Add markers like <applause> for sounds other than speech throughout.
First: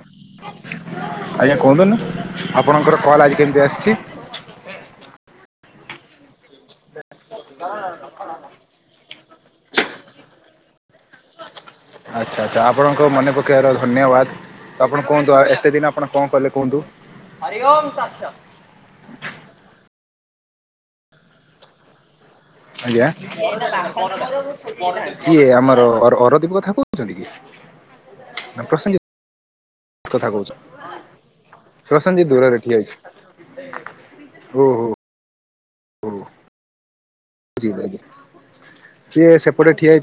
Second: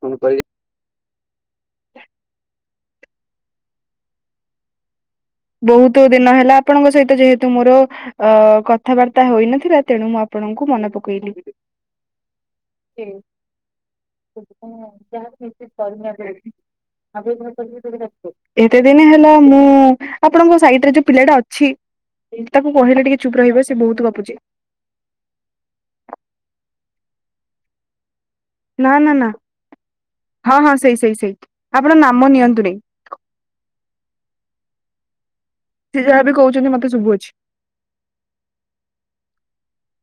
ଫୁଣି କରିବି। ଆଜ୍ଞା କୁହନ୍ତୁ ନା ଆପଣଙ୍କର କଲ୍ ଆଜି କେମିତି ଆସିଛି? ବହୁତୁ ଦିନ ହେଲା ଆପଣଙ୍କ ସହିତ ଯେହେତୁ ମୋର ଅ କଥାବାର୍ତ୍ତା ହୋଇନଥିଲା ତେଣୁ ମୁଁ ଆପଣ ଙ୍କୁ ମନେ ପକେଇଲି। ଆଚ୍ଛା ଆଚ୍ଛା ଆପଣଙ୍କ ମନେ ପକେଇବାର ଧନ୍ୟବାଦ। ତ ଆପଣ କୁହନ୍ତୁ ଏତେ ଦିନ ଆପଣ କଣ କଲେ କୁହନ୍ତୁ। ଆଜ୍ଞା ଏତେ ଦିନି ହେଲା ମୁଁ ଆପଣଙ୍କ ସାଇଟ୍ ରେ ଯୋଉ ପିଲାଟା ଅଛି ତାକୁ କହିଲେ ଆଜ୍ଞା ଟିକେ ଚୁପ୍ ରହିବ ସେ ବହୁତ ଗପୁଛି କିଏ ଆମର ଅ- ଅରଦୀପ କଥା କହୁ ଚନ୍ତି କି? ନା ନାଁ ପ୍ରସେନଜିତ୍ ନାଁ ନାଁ। କଥା କହୁଛ ହଁ ହଁ ସେଇ ସେଇ ସେଇ ଆପଣ ପ୍ରସେନଜିତ୍ ନାମ ଦୂରରେ ନିଅନ୍ତୁନେଇ। ଠିଆ ହେଇଛି ଓହୋ। ସେ ଯାହା ବି କହୁଛନ୍ତି ମତେ ଶୁଭୁଅ ବୁଝିଗଲି ଆଜ୍ଞା।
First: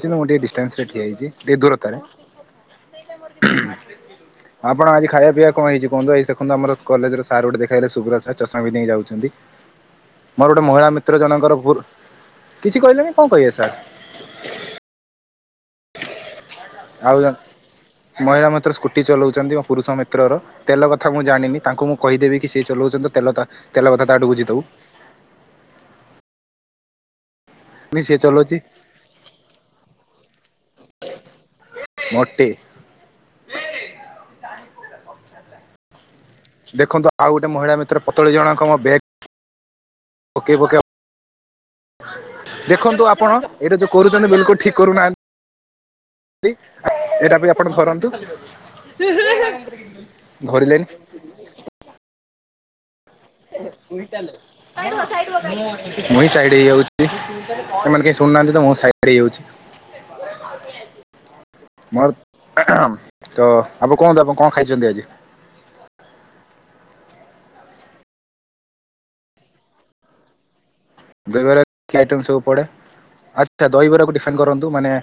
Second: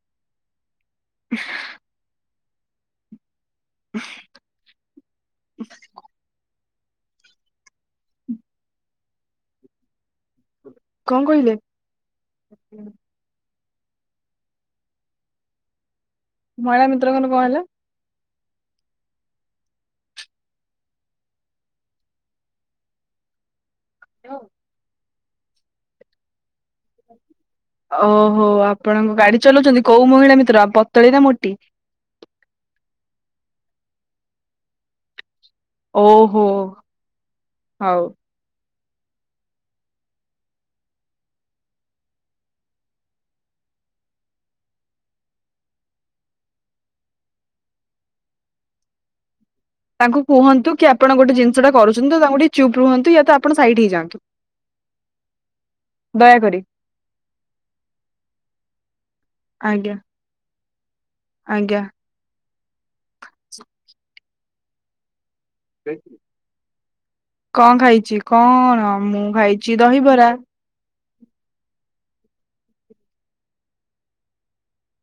ଚନ୍ତି ମୁଁ ଟିକେ ଡିଷ୍ଟାନ୍ସ ରେ ଠିଆହେଇଛି ଟିକେ ଦୂରତାରେ। ଆପଣ ଆଜି ଖାଇବା ପିଇବା କଣ ହେଇଛି କୁହନ୍ତୁ? ଏଇ ଦେଖନ୍ତୁ ଆମର କଲେଜ ର ସାର୍ ଗୋଟେ ଦେଖାହେଇଗଲେ ସୁବ୍ରତ ସାର୍, ଚଷମା ପିନ୍ଧିକି ଯାଉଚନ୍ତି। ମୋର ଗୋଟେ ମହିଳା ମିତ୍ର କଣ କହିଲେ ଜଣଙ୍କର ଗୁରୁ, କିଛି କହିଲେନି କଣ କହିବେ ସାର୍। ମହିଳା ଆଉ ମିତ୍ରଙ୍କର ଜଣେ କଣ ହେଲା? ମହିଳା ମିତ୍ର ସ୍କୁଟି ଚଲଉଚନ୍ତି ମୋ ପୁରୁଷ ମିତ୍ରର। ତେଲ କଥା ମୁଁ ଜାଣିନି ତାଙ୍କୁ ମୁଁ କହିଦେବି କି ସେ ଚଲଉଚନ୍ତି ତ ତେଲ ତା ତେଲ କଥା ତାଠୁ ବୁଝିଦବୁ। ନି ସିଏ ଓହୋ ଚଲାଉଛି ଆପଣଙ୍କ ଗାଡି ଚଲଉଚନ୍ତି କୋଉ ମହିଳା ମିତ୍ର, ପତଳି ନା ମୋଟି? ମୋଟି। ଓ ଦେଖନ୍ତୁ ଆଉ ଗୋଟେ ମହିଳା ମିତ୍ର ପତଳି ଜଣକ ମୋ ବ୍ୟାଗ୍ ପକେଇ ପକେଇକା ଦେଖନ୍ତୁ ଆପଣ ଏଇଟା ଯୋଉ କରୁଚନ୍ତି ବିଲକୁଲ ଠିକ୍ କରୁନାହାଁ ନ୍ତି। ଏଇଟା ବି ଆପଣ ଧରନ୍ତୁ। ତାଙ୍କୁ କୁହନ୍ତୁ ଧରିଲେନି କି ଆପଣ ଗୋଟେ ଜିନିଷ ଟା କରୁଛନ୍ତି ତ ତାଙ୍କୁ ଟିକେ ଚୁପ୍ ରୁହନ୍ତୁ। ୟା ତ ଆପଣ ସାଇଡ ମୁଁଇ ହେଇଯାଆନ୍ତୁ ଚାଲିଲ, ସାଇଡ ହୁଅ ସାଇଡ ମୁଁ, ମୁଁଇ ଦୟାକରି। ସାଇଡ ହେଇଯାଉଛି, ତମେମାନେ କେହି ସୁ- କରୁନାହାନ୍ତି ତ ମୁଁ ସାଇଡ ହେଇଯାଉଛି। ଆଜ୍ଞା ଆଜ୍ଞା ମର ତ ଆପଣ କୁହନ୍ତୁ, ଆପଣ କଣ ଖାଇଛନ୍ତି ଆଜି? ଯାଇଥିଲୁ? କଣ ଖାଇଛି, କଣ ମୁଁ ଖାଇଛି ଦହିବରା। ଦହିବରାରେ କି କି ଆଇଟମ ସବୁ ପଡେ? ଆଚ୍ଛା ଦହିବରାକୁ ଡିଫାଇନ୍ କରନ୍ତୁ ମାନେ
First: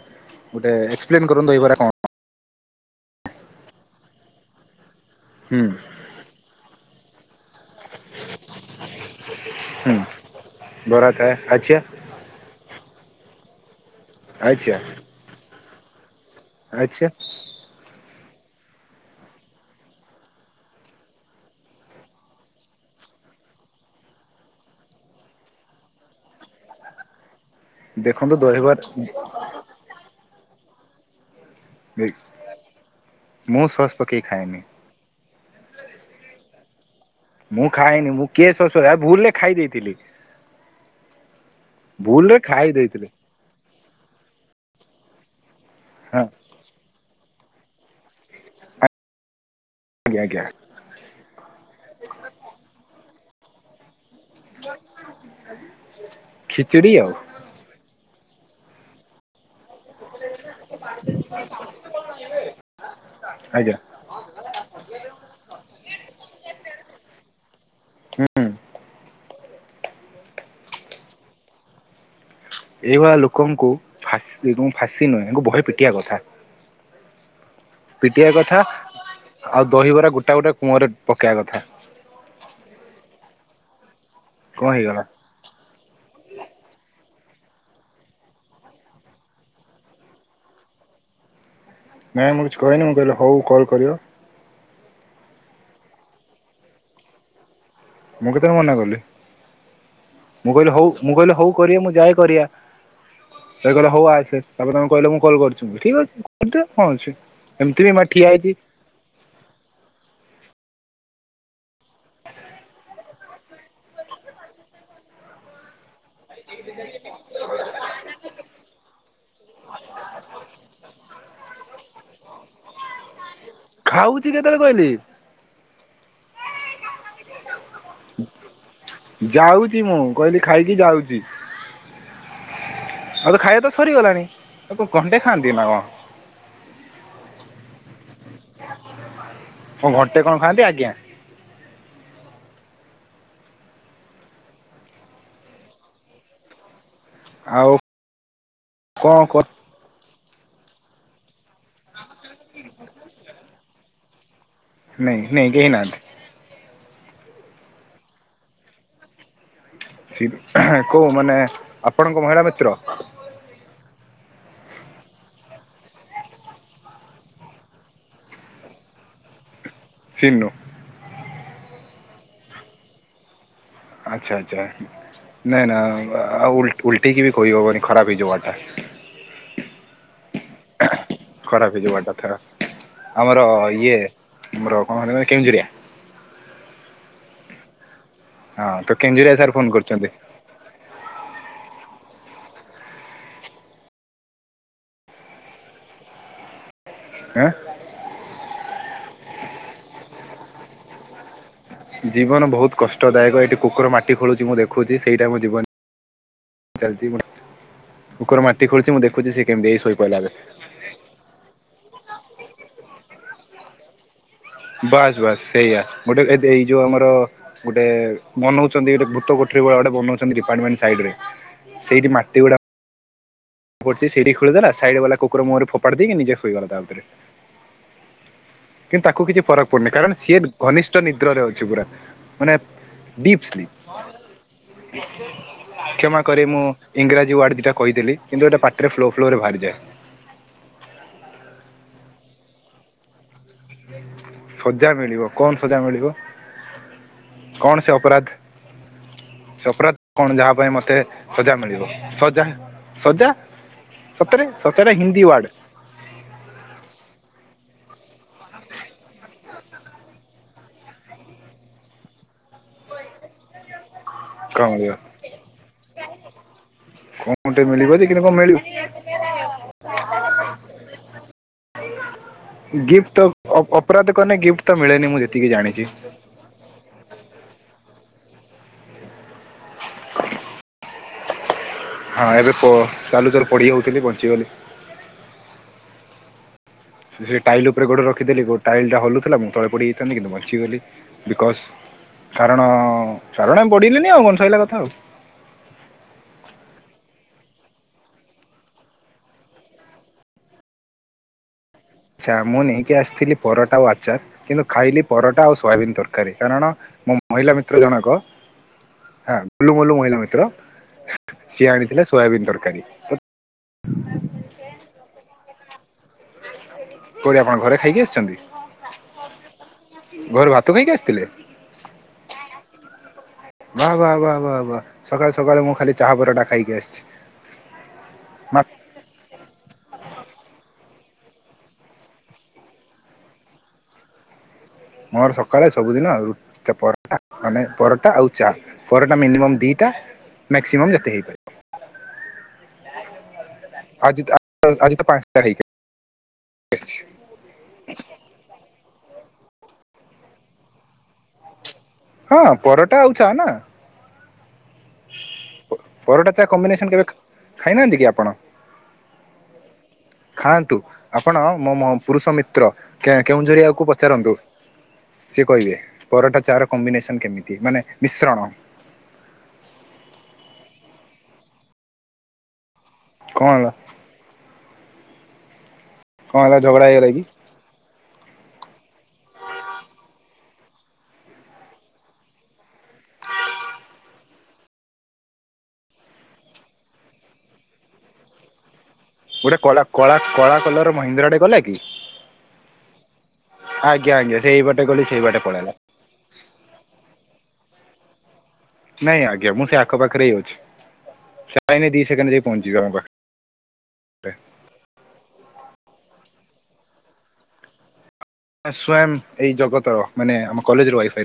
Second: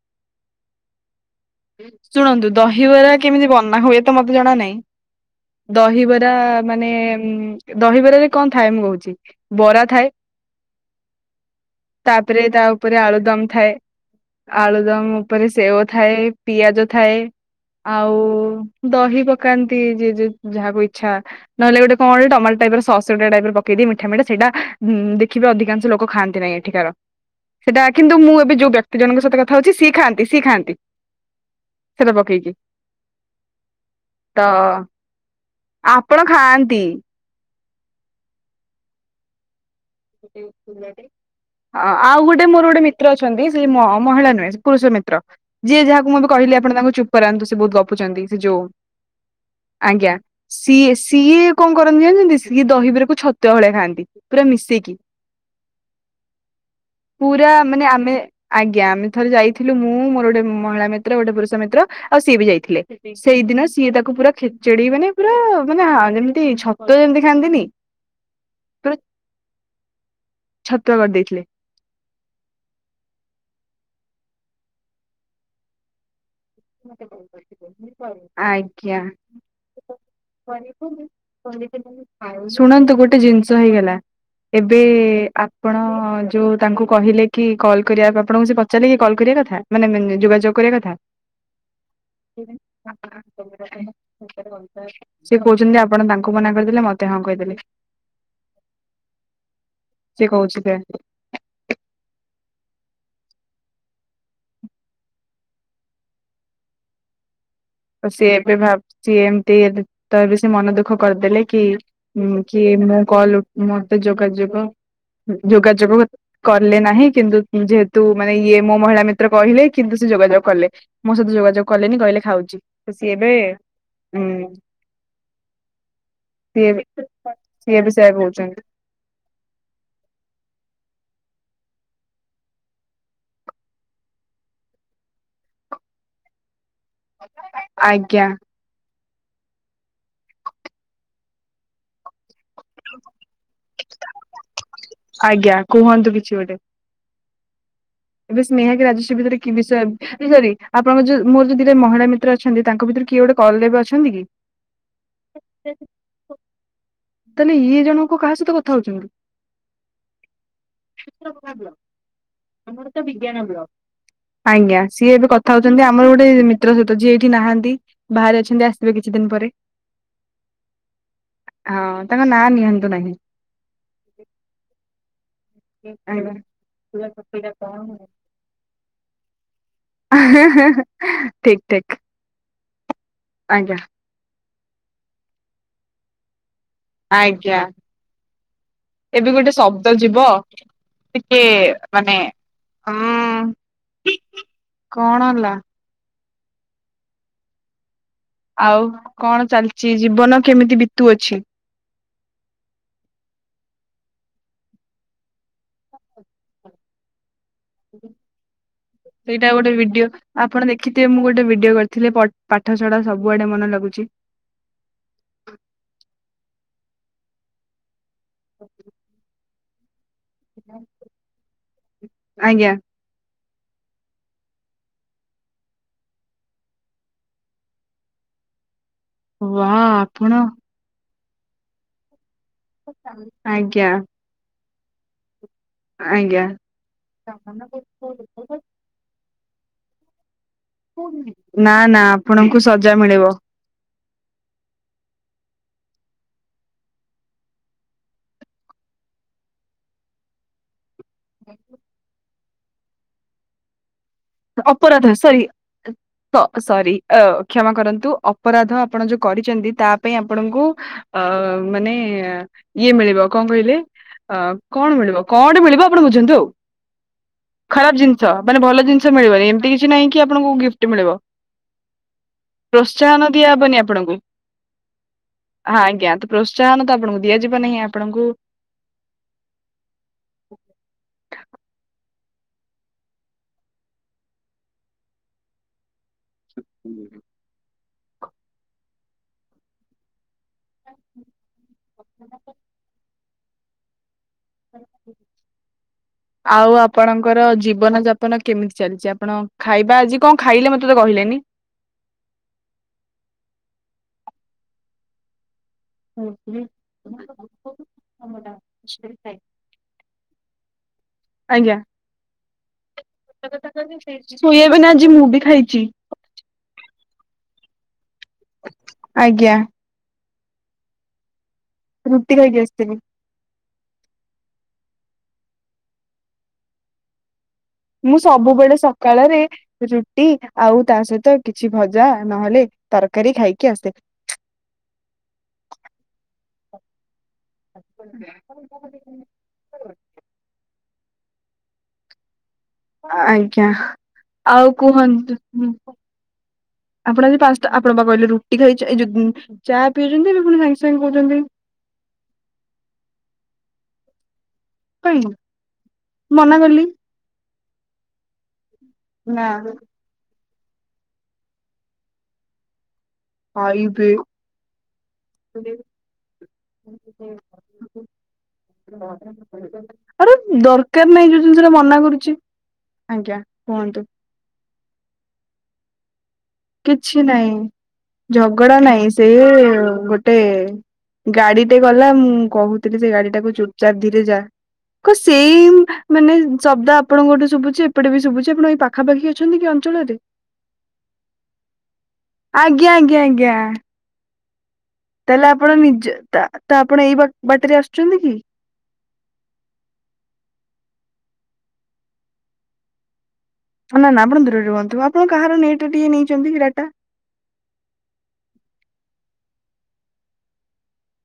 ଗୋଟେ ଏକ୍ସପ୍ଲେନ କରନ୍ତୁ ଦହିବରା କଣ? ଶୁଣନ୍ତୁ ଦହିବରା କେମିତି ବନା ହୁଏ ତ ମତେ ଜଣା ନାହିଁ। ହୁଁ। ଦହିବରା ମାନେ- ଉଁ ଦହିବରାରେ କଣ ଥାଏ ମୁଁ କହୁଛି। ବରା ହୁଁ ଥାଏ- ବରା ଥାଏ ଆଚ୍ଛା ତାପରେ ତା ଉପରେ ଆଳୁ ଦମ୍ ଥାଏ, ଆଚ୍ଛା ଆଳୁଦମ ଉପରେ ସେଓ ଥାଏ, ପିଆଜ ଆଚ୍ଛା ଥାଏ ଆଉ ଦହି ପକାନ୍ତି ଯ ଯାହାକୁ ଇଚ୍ଛା ନହେଲେ ଗୋଟେ କଣ ଟମାଟ ଟାଇପ ର ସସ ଗୋଟେ ଟାଇପ ର ପକେଇଦେଇ ମିଠା ମିଠା ସେଇଟା ଉଁ ଦେଖିବେ ଅଧିକଂଶ ଲୋକ ଖାଆନ୍ତି ନାହିଁ ଏଠିକାର ସେଇଟା କିନ୍ତୁ ଦେଖନ୍ତୁ ମୁଁ ଏବେ ଯୋଉ ଦହିବାର ବ୍ୟକ୍ତି ଜଣଙ୍କ ସହିତ କଥା ହଉଛି ସି ଖାଆନ୍ତି, ସି ଖାଆନ୍ତି ସେଟା ପକେଇକି, ମୁଁ ସସ୍ ପକେଇ ତ ଖାଏନି ଆପଣ ଖାଆନ୍ତି? ମୁଁ ଖାଇନି, ମୁଁ କିଏ ଶଶୁର ଭୁଲ ରେ ଖାଇ ଦେଇ <inaudible> ଅ ଆଉ ଭୁଲରେ ଗୋଟେ ମୋର ଖାଇ ଗୋଟେ ଦେଇଥିଲି ମିତ୍ର ଅଛନ୍ତି, ସେ ମହିଳା ନୁହେଁ ସେ ପୁରୁଷ ମିତ୍ର ଯିଏ ଯାହାକୁ ମୁଁ ହଁ ବି କହିଲି ଆପଣ ତାଙ୍କୁ ଚୁପ୍ କରାନ୍ତୁ ସେ ବହୁତ ଗପୁଛନ୍ତି ସେ ଯୋଉ- ଆଜ୍ଞା, ସିଏ ସିଏ କଣ କରନ୍ତି, ଜାଛନ୍ତି ସିଏ ଦହିବିରକୁ ଛତୁଆ ଭଳିଆ ଖାଆନ୍ତି ପୁରା ମିଶେଇକି। ଖିଚିଡ଼ି ଆଉ। ମେଁ ଆଜ୍ଞା, ଆମେ ଥରେ ଯାଇ ଥିଲୁ ମୁଁ ମୋର ଗୋଟେ ମହିଳା ମିତ୍ର ଗୋଟେ ପୁରୁଷ ମିତ୍ର, ଆଉ ସିଏ ବି ଯାଇଥିଲେ। ସେଇଦିନ ଆଜ୍ଞା ସିଏ ତାକୁ ପୁରା ଖି ଚେଡି ମାନେ ପୁରା ମାନେ ଯେମିତି ଛତୁଆ ଯେମିତି ଖାଆନ୍ତିନି, ହୁଁ ପ ଛତୁଆ କରିଦେଇଥିଲେ। ଏଇଭଳିଆ ଲୋକଙ୍କୁ ଫାଶୀ ଫାଶୀ ନୁହେଁ, ୟାଙ୍କୁ ବହେ ପିଟିଆ କଥା। ପିଟିବା <inaudible> କଥା ଆଜ୍ଞା। ଆଉ ଦହିବରା ଗୋଟା ଗୋଟା କୁଅଁରେ ପକେଇବା କଥା ଶୁଣନ୍ତୁ ଗୋଟେ ଜିନିଷ ହେଇଗଲା କଣ ଏବେ ହେଇଗଲା ଆପଣ ଯୋଉ ତାଙ୍କୁ କହିଲେ କି କଲ୍ କରିବା ଆପଣଙ୍କୁ ସେ ପଚାରିଲେ କି କଲ୍ କରିବା କଥା ମାନେ ଯୋଗାଯୋଗ କରିବା କଥା ନାଇଁ <inaudible> ମୁଁ କିଛି କହିନି ମୁଁ କହିଲି ହଉ କଲ୍ କରିବ ସେ କହୁଛନ୍ତି, ଯେ ଆପଣ ତାଙ୍କୁ ମନା କରିଦେଲେ ମତେ ହଁ କହିଦେଲେ। ମୁଁ କେତେବେଳେ ମନା କଲି। ସିଏ ମୁଁ କହୁଛି କହିଲି ସେ ହଉ, ମୁଁ କହିଲି ହଉ କରିବା ମୁଁ ଯାଏଁ କରିବା ସେ କହିଲା ହଉ ଆସେ, ତାପରେ ତମେ କହିଲ ମୁଁ କଲ କରିଛି ମୁଁ କହିଲି ଠିକ୍ ଅଛି କ କରିଦେ, କଣ ଅଛି। ଏମିତି ବି ମା ହ ଠିଆ ସିଏ ହେଇଛି ଏବେ ଭାବୁଛି ଏମିତି ତ ସେ ମନ ଦଃଖ ଦୁଃଖ କରିଦେଲେ କି କି ମୁଁ କଲ କରିଦେଲେ କି ମତେ ଯୋଗାଯୋଗ ଯୋଗାଯୋଗ କଲେ ନାହିଁ, କିନ୍ତୁ ଯେହେତୁ ମାନେ ଇଏ ମୋ ମହିଳା ମିତ୍ର କହିଲେ କିନ୍ତୁ ଯୋଗାଯୋଗ କଲେ, ମୋ ସହିତ ଯୋଗାଯୋଗ କଲେନି କହିଲେ ଖାଉଛି, ତ ସିଏ ଏବେ ଖାଉଛି କେତେବେଳେ କହିଲି! ସେ ଯାଉଛି ମୁଁ କହିଲି ଖାଇକି ଯାଉଛି। <unintelligible> ଆଉ ତ ଖାଇବା ତ ସରିଗଲାଣି ଆଉ ଘଣ୍ଟେ ଖାଆନ୍ତି ନା କଣ? ଆଜ୍ଞା। କଣ ଘଣ୍ଟେ କଣ ଖାଆନ୍ତି ଆଜ୍ଞା। ଆଜ୍ଞା କୁହନ୍ତୁ କିଛି ଗୋଟେ। ଆଉ ଏବେ ସ୍ନେହାକି ରାଜଶ୍ରୀ କଣ ବି କ ତତେ କି ବିଷୟ ଏ ସରି ଆପଣଙ୍କ ଯୋଉ ମୋର ଯୋଉ ଦିଟରେ ମହିଳା ମି ତ୍ର ଅଛନ୍ତି, ତାଙ୍କ ଭିତରୁ କିଏ ଗୋଟେ କଲ ରେ ଏବେ ଅଛନ୍ତି କି? ନାଇଁ ନାଇଁ କେହିଁନାହାନ୍ତି। ତାହେଲେ ଇଏ ଜଣକ କାହା ସହିତ କଥା ହଉଛନ୍ତି? ସିଦ୍ ଆଁହ କୋଉ ମାନେ ଆପଣଙ୍କ ମହିଳା ମିତ୍ର? ଆଜ୍ଞା, ସିଏ ଏବେ କଥା ହଉଛନ୍ତି ଆମର ଗୋଟେ ମିତ୍ର ସହିତ ଯିଏ ଏଇଠି ନାହାନ୍ତି ବାହାରେ ଅଛନ୍ତି ଆସିବେ କିଛି ଦିନ ପରେ। ସିନୁ ହଁ, ତାଙ୍କ ନାଁ ନିଅନ୍ତୁ ନାହିଁ। ଆଚ୍ଛା ଆଚ୍ଛା। ନାଇଁ ନାଇଁ, ଆଜ୍ଞା। ଆଉ ଉଲ୍ ଉଲୋଟେଇକି ବି କହି ହେବନି ଖରାପ ହେଇଜୀବ ୱର୍ଡ୍ ଟା। ଆଃ ଆଃ ଠିକ ଖରାପ ଠିକ ହେଇଯିବ ୱର୍ଡ ଟା ଥା ଆମର ଆଜ୍ଞା ଇଏ ଆମର କଣ କେଉଁଝରିଆ। ଆଜ୍ଞା, ହଁ ତ ଏବେ କେଞ୍ଜୁରିଆ ସାର୍ ଗୋଟେ ଫୋନ ଶବ୍ଦ କରିଛନ୍ତି ଯିବ ଟିକେ ମାନେ ଉ କଣ ହେଲା। ଆଁ। ଆଉ କଣ ଚାଲିଛି ଜୀବନ କେମିତି ବିତୁଅଛି? ଜୀବନ ବହୁତ କଷ୍ଟଦାୟକ ଏଠି କୁକୁର ମାଟି ଖୋଳୁଛି ମୁଁ ଦେଖୁଛି, ସେଇଟା ମୋ ଜୀବ ଚାଲଛି ମୁ ସେଇଟା କେମିତି ଗୋଟେ ଏଇ ଭିଡିଓ ଶୋଇପଇଲା ଏବେ ଆପଣ ଦେଖିଥିବେ, ମୁଁ ଗୋଟେ ଭିଡିଓ କର ଥିଲେ, ପଠ ପାଠ ଛଡା ସବୁଆଡେ ମନ ଲାଗୁଛି। ବାସ୍ ବାସ୍ ସେଇଆ ଗୋଟେ ଏଦ ଏଇ ଯୋଉ ଆମର ଗୋଟେ ବନୋଉଛନ୍ତି, ଗୋଟେ ଭୂତ କୋ ଥିବା ଗୋଟେ ବଉଛନ୍ତି ଡିପାର୍ଟମେଣ୍ଟ ସାଇଡ ରେ ସେଇଠି ମାଟି ଗୁଡା ଆଜ୍ଞା ପଡ଼ିଛି, ସେଇଠି ଖୋଳିଦେଲା ସାଇଡ୍ ବାଲା କୁକୁର ମୁହଁରେ ଫୋପାଡ଼ି ଦେଇକି ନିଜେ ସୋଇଗଲା ତା ଭିତରେ। <inaudible> କିନ୍ତୁ, ତାକୁ କିଛି ଫରକ ବା ପଡୁନି କାରଣ ଆପଣ ସିଏ ଘନିଷ୍ଠ ନିଦ୍ରରେ ଅଛି ପୁରା। ମାନେ ଡିପସ୍ଲିପ୍। ଆଜ୍ଞା କ୍ଷମା ଆଜ୍ଞା କରିବେ, ମୁଁ ଇଂରାଜୀ ୱାର୍ଡ ଦିଟା କହିଦେଲି। କିନ୍ତୁ ଏଇଟା ପାଟିରେ ଫ୍ଲୋ ଫ୍ଲୋ ରେ ବାହାରିଯାଏ। ନା ନା ଆପଣଙ୍କୁ ସଜା ମିଳିବ। ସଜା ମିଳିବ, କଣ ସଜା ମିଳିବ? କଣ ସେ ଅପରାଧ, ସେ ଅପରାଧ କଣ ଯାହା ପାଇଁ ମତେ ସଜା ମିଳିବ, ସଜା ସଜା? ସତରେ ସଜାଟା ଅପରାଧ ହିନ୍ଦୀ ସରି ୱାର୍ଡ ତ ସରି ଅ କ୍ଷମା କର ନ୍ତୁ, ଅପରାଧ ଆପଣ ଯୋଉ କରିଛନ୍ତି ତା ପାଇଁ ଆପଣଙ୍କୁ ଅ ମାନେ ଇଏ ମି ମିଳବ କଣ କହିଲେ, ଅ କଣ ମିଳିବ କଣ ମିଳିବ ଆପଣ ବୁଝନ୍ତୁ ଆଉ। କଣ ଗୋଟେ ମିଳିବ ଖରାପ ଯେ କିନ୍ତୁ ଜିନିଷ କଣ ମିଳିବ ମାନେ ଭଲ ଜିନି ଷ ମିଳିବନି, ଏମତି କିଛି ନହିଁ କି ଆପଣଙ୍କୁ ଗିଫ୍ଟ ମିଳିବ। ଗିଫ୍ଟ ତ ପ୍ରୋତ୍ସାହନ ଦିଆହବନି ଅପରାଧ ଆପଣଙ୍କୁ। କଲେ ଗିଫ୍ଟ ତ ମିଳେନି ମୁଁ ଯେତିକି ହାଁ ଜାଣିଛି ଆଜ୍ଞା, ତ ପ୍ରୋତ୍ସାହନ ତ ଆପଣଙ୍କୁ ଦିଆଯିବ ନାହିଁ ଆପଣଙ୍କୁ <unintelligible> ହଁ, ଏବେ କୁହ ଚାଲୁଚାଲୁ ପଡ଼ି ଯାଉଥିଲି ବଞ୍ଚିଗଲି। <unintelligible> ସେ ସେ ଟାଇଲ ଉପରେ ଗୋଡ ରଖିଦେଲି, ଗୋ ଟାଇଲ ଟା ହଲୁଥିଲା ମୁଁ ତଳେ ପଡିଯାଇଥାନ୍ତି କିନ୍ତୁ ବ ଞ୍ଚିଗଲି ବିକଯ୍ କାରଣ କାରଣ ପଡିଲିନି ଆଉ କ ଆଉ ଆପଣ ଙ୍କର ଜୀବନ ଯାପନ କେମିତି ଚାଲିଛି? ଆପଣ ଖାଇବା ଆଜି କଣ ଖାଇଲେ ମତେ ତ କହିଲେନି? ଛା ମୁଁ ନେଇକି ଆସିଥିଲି ପରଟା ଆଉ ଆଚାର କିନ୍ତୁ ଖାଇଲି ପରଟା ଆଉ ସୋୟାବିନ ତରକାରୀ, କାରଣ ମୋ ମହିଳା ମିତ୍ର ଜଣକ ହାଁ, ଗୋଲୁ ମୋଲୁ ମହିଳା ମିତ୍ର ସିଏ ଆଜ୍ଞା ଆଣିଥିଲେ ସୋୟାବିନ୍ ତରକାରୀ ତ <unintelligible> ସୋୟାବିନି ଆଜି ମୁଁ ବି ଖାଇଛି। କୋଉଠି ଆପଣ ଘରେ ଖାଇକି ଆସ ଆଜ୍ଞା। ଘରୁ ଭାତ ଖାଇକି ଆସିଥିଲେ? ରୁଟି ଖାଇକି ଆସିଥିଲି। ବା ବା ବା ବା ବା ସକାଳୁ ସକାଳୁ ମୁଁ ଖାଲି ଚାହା ପରଟା ଖାଇକି ଆସିଛି। ମୁଁ ମା ସବୁବେଳେ ସକାଳରେ ରୁଟି ଆଉ ତା ସହିତ ତ କିଛି ଭଜା ନହେଲେ ତରକାରୀ ଖାଇକି ଆସେ। ମୋର ସକାଳେ ସବୁଦିନ ରୁଟ୍ ପରଟା୍ ମାନେ ପରଟା ଆଉ ଚା ପରଟା ମିନିମମ୍ ଦିଟା ମ୍ୟାକ୍ସିମମ୍ ଯତେ ହେଇପାରିବ। ଆଜ୍ଞା ଆଜି ତ- ଆଉ ଆଜି ତ କୁହନ୍ତୁ ପାଞ୍ଚଟା ହେଇକି ଆସିଛି। ଆପଣ ଆଜି ପାଞ୍ଚଟା ଆପଣ ଵା କହିଲେ ରୁଟି ଖାଇଚ ଏ ଯୋଉ ଚା ପିଇଛନ୍ତି ଏବେ ପୁଣି ସାଙ୍ଗେ ସାଙ୍ଗେ କହୁଛନ୍ତି ହଁ ପରଟା ଆଉ ଚା ନା। କାଇଁ ପ ପରଟା ଚା ମନା କଲି କମ୍ବିନେସନ୍ କେବେ ଖା ଖାଇନାହାନ୍ତି କି ଆପଣ? ନା। ଖାଆନ୍ତୁ, ଆପଣ ମୋ ମ ପୁରୁଷ ମିତ୍ର କେଉଁଝରିଆକୁ ଖାଇବେ। ପଚାରନ୍ତୁ। ସିଏ କହିବେ ପରଟା, ଚା ର କମ୍ବିନେସନ କେମିତି? ମାନେ ମିଶ୍ରଣ। ଆରେ । ଦରକାର ନାହିଁ ଯୋଉ ଜିନିଷଟା ମନା କରୁଛି, ଆଜ୍ଞା କଣ ହେଲା? କୁହନ୍ତୁ। କଣ ହେଲା, ଝଗଡା ହେଇଗଲା କି? ଝଗଡ଼ା ନାଇଁ, ସେ ଗୋଟେ ଗାଡିଟେ ଗଲା ମୁଁ କହୁଥିଲି, ସେ ଗାଡି ଟାକୁ ଚୁୁର ଚାର କ୍ତିରେ ଯା। କ ସେମ୍ ମାନେ ଶବ୍ଦ ଆପଣଙ୍କଠୁ ଶୁଭୁଛି ଏପଟେ ବି ଶୁଭୁଛି ଆପଣଙ୍କ ଏଇ ପାଖ ପାଖାପାଖି ଗୋଟେ ଅଛନ୍ତି କି କଳା କଳା ଅଞ୍ଚଳରେ? କଳା କଲର ମହିନ୍ଦ୍ରା ଟେ ଗଲା କି? ଆଜ୍ଞା ଆଜ୍ଞା ଆଜ୍ଞା। ଆଜ୍ଞା ଆଜ୍ଞା ସେଇ ବାଟେ ଗଲି ସେଇ ବାଟେ ତାହେଲେ ପଳେଇଲା। ଆପଣ ନିଜେ ତା ତା ଆପଣ ଏଇ ବାଟରେ ଆସୁଛନ୍ତି କି? ନାଇଁ ଆଜ୍ଞା ମୁଁ ସେ ଆଖ ପାଖରେ ଇ ଅଛି, ସେଥିପାଇଁ ଦି ସେକେଣ୍ଡ ଯାଇ ପହଞ୍ଚିବି ଆପଣଙ୍କ ପାଖରେ। ନା ନା ଆପଣ ଦୂରରେ ରୁହନ୍ତୁ, ଆପଣ କାହାର ନେଟ ଟିକେ ନେଇଛନ୍ତି କି ଡାଟା? ସ୍ଵୟଂ ଏଇ ଜଗତର ମାନେ! ଆମ କଲେଜ ର ୱାଇଫ୍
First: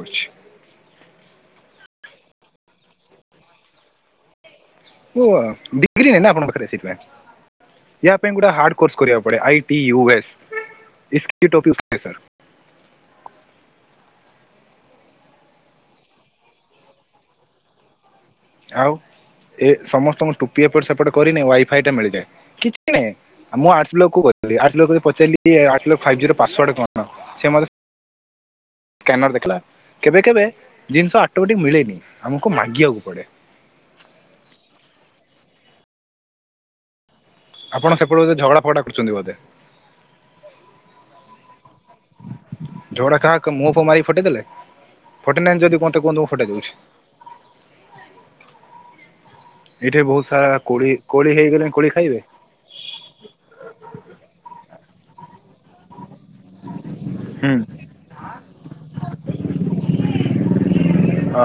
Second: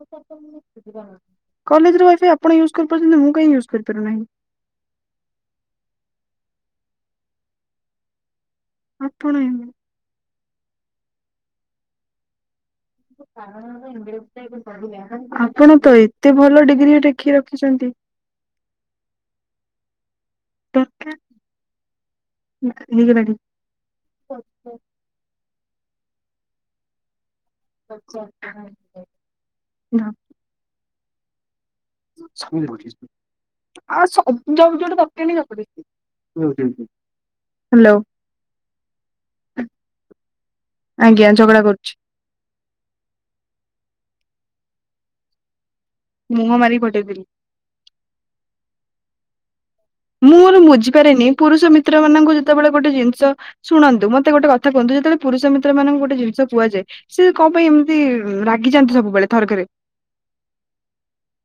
ହଁ ତୋ କଥା କିଛି ବୁଝି ପାରୁନି। କାଲେଜ ର ୱାଇଫାଇ ଆପଣ ୟୁଜ୍ କରିପାରୁଛନ୍ତି, ମୁଁ କାଇଂ ୟୁଜ୍ କରିପାରୁ ନାହିଁ? ଓ ଆ ଡିଗ୍ରୀ ନାଇ ନା ଆପଣଙ୍କ ପାଖରେ ସେଥିପାଇଁ, ୟା ପାଇଁ ଗୋ ହାର୍ଡ କୋର୍ସ କରିଆକୁ ଆପଣ ପଡ଼େ ଆଇ ପି ୟୁ ଏସ୍, ଇସ୍ କେ ଟୋପି ଉସ୍ କେ ସର୍। ଆପଣ ତ ଏତେ ଭଲ ଡିଗ୍ରୀ ଟେକି ରଖିଛନ୍ତି। ଆଉ। ଏ ସମସ୍ତଙ୍କ ଟୋପି ଏପ ସେପଟ ଦରକାର କରିନି ୱାଇଫାଇ ଟା ମିଳିଯାଏ କିଛି ନାଇଁ ହେଇଗଲା ମୁଁ ଆର୍ଟସ୍ ବ୍ଲକ୍ କୁ କରିବି। ଆର୍ଟ୍ସ ଲୋକ କୁ ପଚାରିଲି ଆଠ ଲୋକ ଫାଇବ ଜିରୋ ପାଶ୍ୱାର୍ଡ କଣ ସେ ମତେ ଆଚ୍ଛା। ସ୍କାନର ଦେଖିଲା କେବେ କେବେ ଜିନିଷ ଅଟୋ ମେଟିକ୍ ମିଳେ। ଆ ସବୁ ଯୋଉ ଯୋଉଠି ଦରକାର ନାହିଁ ରଖ୍ ହୁଁ ହୁଁ ହୁଁ। ଆପଣ ସେପଟେ ବୋଧେ ଝଗଡା ଫଗଡା କରୁଛନ୍ତି ବୋଧେ। ଆଜ୍ଞା ଝଗଡା କରୁଛି। ଝଗଡା କାହା କାହା ମୁଁହ ପୁହଁ ମାରି ଫଟେଇଦେଲେ ଫଟେଇ ନାହାନ୍ତି ଯଦି କୁହନ୍ତୁ। ମୁଁ ଫଟେଇ ମୁହଁ ଦଉଛି। ମାରିକି ପଟେଇଦେଲି। ଏଇଠି ବହୁତ ସାରା ମୁଁର କୋଳି ବୁଝିପାରିନି କୋଳି ପୁରୁଷ ହେଇଗଲେଣି କୋଳି ମିତ୍ର ଖାଇବେ? ମାନଙ୍କୁ ଯେତେବେଳେ ଗୋଟେ ଜିନିଷ ଶୁଣନ୍ତୁ ମତେ ଗୋଟେ କଥା କୁହନ୍ତୁ। ଯେତେଳେ ପରୁଷ ମିତ୍ର ତ୍ର ମାନଙ୍କୁ ଗୋଟେ ଜିନିଷ କୁହାଯାଏ ସେ ହୁଁ କଣ ପାଇଁ ଏମିତି ରାଗିଯାନ୍ତି ସବୁବେଳେ ଥରକରେ। ଅ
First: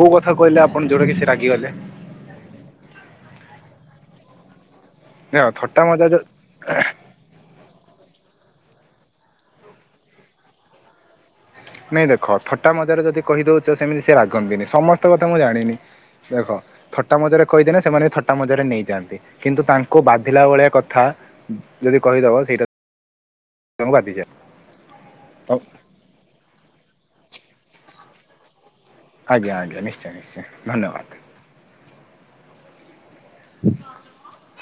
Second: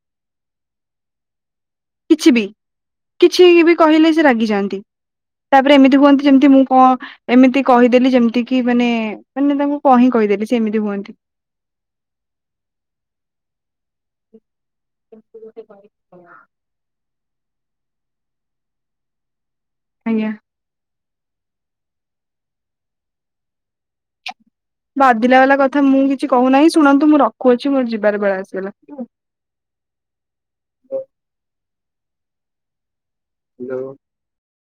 କୋଉ କଥା କହିଲେ ଆପଣ ଯୋଉଟା କି ସେ ରାଗିଗଲେ। କିଛି ବି କିଛି ବି କହିଲେ ସେ ରାଗି ଯାଆନ୍ତି। ନା ତାପରେ ଥଟ୍ଟା ଏମିତି ମଜା କୁହନ୍ତି ଯେମିତି ମୁଁ କଣ ଏମିତି କହିଦେଲି ଯେମିତି କି ମାନେ ମାନେ ତାଙ୍କୁ କାହିିଁ କହିଦେଲି ସେ ସେମିତି ହୁଅନ୍ତି। ନାଇଁ ଦେଖ ଥଟା ମଜାରେ ଯଦି କହିଦଉ ଚ ସେମିତି ସେ ରାଗନ୍ତିନି ସମସ୍ତ କଥା ମୁଁ ଜାଣିନି ଦେଖ ଥଟା ମଜରେ କହିଦେନେ ସେମାନେ ଥଟା ମଜାରେ ନେଇଯାଆନ୍ତି କିନ୍ତୁ ତାଙ୍କୁ ଆଜ୍ଞା। ବାଧିଲା ଭଳିଆ କଥା ଯଦି କହିଦବ ସେଇଟା ତାଙ୍କୁ ବାଧିଯାଏ। ବାଧିଲା ତ ବାଲା କଥା ମୁଁ କିଛି କହୁନାହିଁ ଶୁଣନ୍ତୁ ମୁଁ ରଖୁଚି ମୋର ଯିବାରେ ବେଳେ ଆସିଗଲା। ଆଜ୍ଞା ଆଜ୍ଞା ନିଶ୍ଚୟ ନିଶ୍ଚୟ ଧନ୍ୟବାଦ। ହ୍ୟାଲୋ।